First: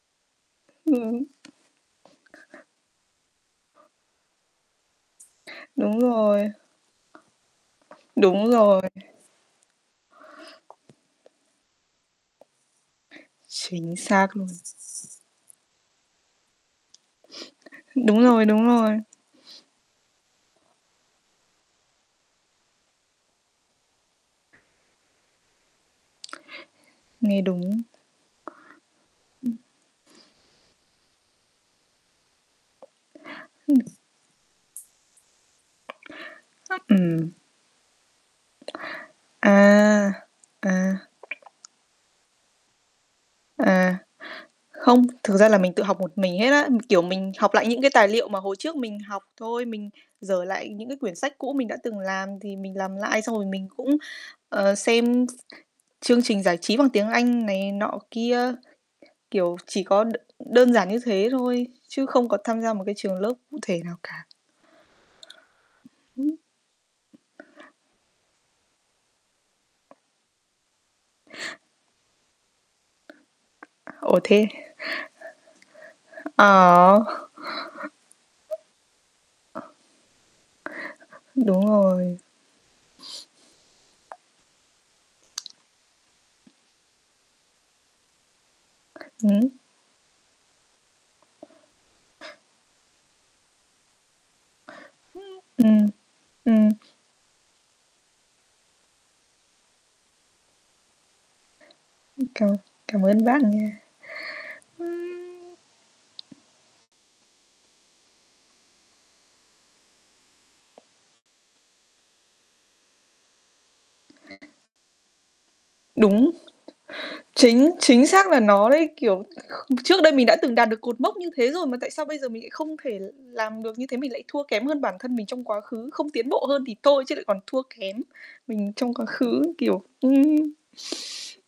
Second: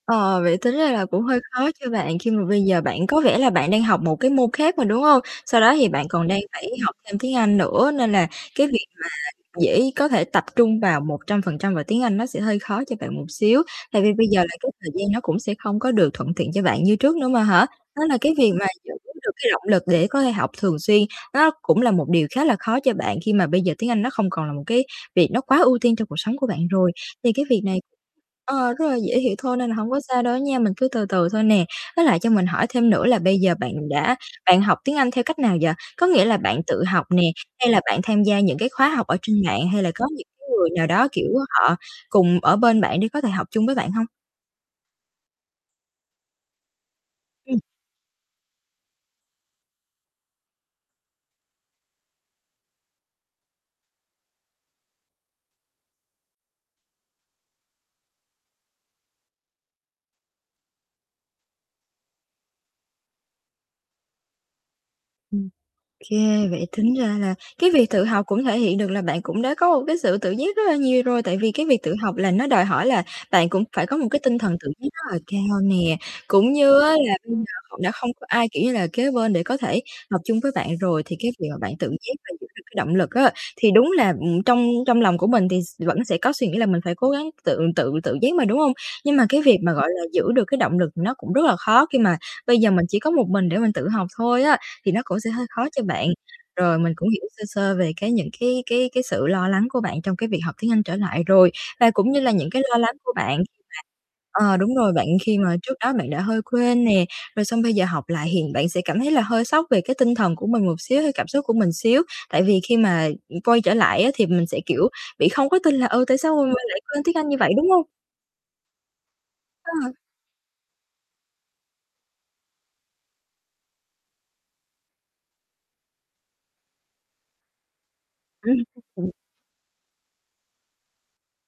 Ờ, vậy tính ra là cũng Ừm. hơi khó cho bạn khi mà bây [unintelligible] giờ bạn có vẻ là bạn đang học một cái môn khác mà, đúng không? Sau đó thì Đúng bạn còn đang rồi. phải học thêm tiếng Anh nữa, nên là Đúng cái rồi. việc mà dễ có thể tập trung vào 100% và tiếng Anh nó sẽ hơi khó cho bạn một xíu, Chính tại vì bây xác giờ luôn. là cái thời gian nó cũng sẽ không có được thuận tiện cho bạn như trước nữa mà hả? Đó là Đúng cái rồi, việc đúng mà giữ rồi. được cái động lực để có thể học thường xuyên nó cũng là một điều khá là khó cho bạn khi mà bây giờ tiếng Anh nó không còn là một cái việc nó quá ưu tiên trong cuộc sống của bạn rồi. Thì Nghe cái việc này đúng. ờ, rất là dễ hiểu Ừm. thôi nên là hông có sao đâu nha. Mình cứ từ từ thôi nè. Với lại cho mình hỏi thêm nữa là bây giờ bạn Ừm. đã bạn học tiếng Anh theo cách nào vậy? Có nghĩa là bạn tự [unintelligible] học Ừm. nè, hay là bạn tham gia những cái khóa học ở trên mạng, hay là có À, những cái người nào à. đó, kiểu, ơ, họ cùng ở bên bạn để có thể học chung với bạn À, hông? không, thực ra là mình tự học một mình hết á. Kiểu, mình học Ừm. lại những cái tài liệu mà hồi trước mình học thôi, mình giở lại những cái quyển sách cũ mình đã từng làm thì mình làm lại, xong rồi mình cũng, ờ, xem s chương trình giải trí bằng tiếng Anh này nọ kia, kiểu, chỉ có đ đơn giản như thế thôi, chứ không có tham gia một cái trường lớp cụ thể nào cả. Ừm. Kê, vậy tính ra là Ừm. cái việc tự học cũng thể hiện được là bạn cũng đã có một cái sự tự giác rất là nhiều rồi. Tại vì cái việc tự học là nó đòi hỏi là bạn cũng phải có một Ồ, cái tinh thế thần tự giác rất là cao nè, cũng như á, Ờ. là bây giờ h đã không có ai, kiểu như là, kế bên để có thể học chung với bạn rồi, thì cái việc mà Đúng bạn tự giác rồi. và giữ được cái động lực á, thì đúng là, ừm, trong trong lòng của mình thì s vẫn sẽ có suy nghĩ là mình phải cố gắng tự tự tự giác mà, đúng không? Nhưng mà cái Hứm? việc mà, gọi là, giữ được cái động lực nó cũng rất là khó, khi mà bây giờ mình chỉ có một mình để mình tự học thôi á, thì nó cũng sẽ hơi khó cho Ừm, bạn. ừm. Rồi mình cũng hiểu sơ sơ về cái những cái cái cái sự lo lắng của bạn trong cái việc học tiếng Anh trở lại rồi, và cũng như Ừm, là cảm những cái lo lắng cảm của ơn bạn bác khi nha. mà ờ, đúng rồi bạn, khi mà trước đó bạn đã hơi quên nè, rồi xong bây giờ học lại, hiện bạn sẽ cảm thấy là hơi sốc về cái tinh thần của mình một xíu hay cảm xúc của mình xíu. Tại vì khi mà, ừm, quay trở lại á, thì mình [unintelligible] sẽ, kiểu, bị không có tin là, ừ, tại Đúng. sao mình lại quên tiếng Anh như vậy, Chính đúng hông? chính xác là nó đấy, kiểu, kh Ờ. trước đây mình đã từng đạt được cột mốc như thế rồi mà tại sao bây giờ mình lại không thể l làm được như thế, mình lại thua kém hơn bản thân mình trong quá khứ, không tiến bộ hơn thì thôi chứ lại còn thua kém mình trong quá Ưm [unintelligible] khứ, kiểu ừm.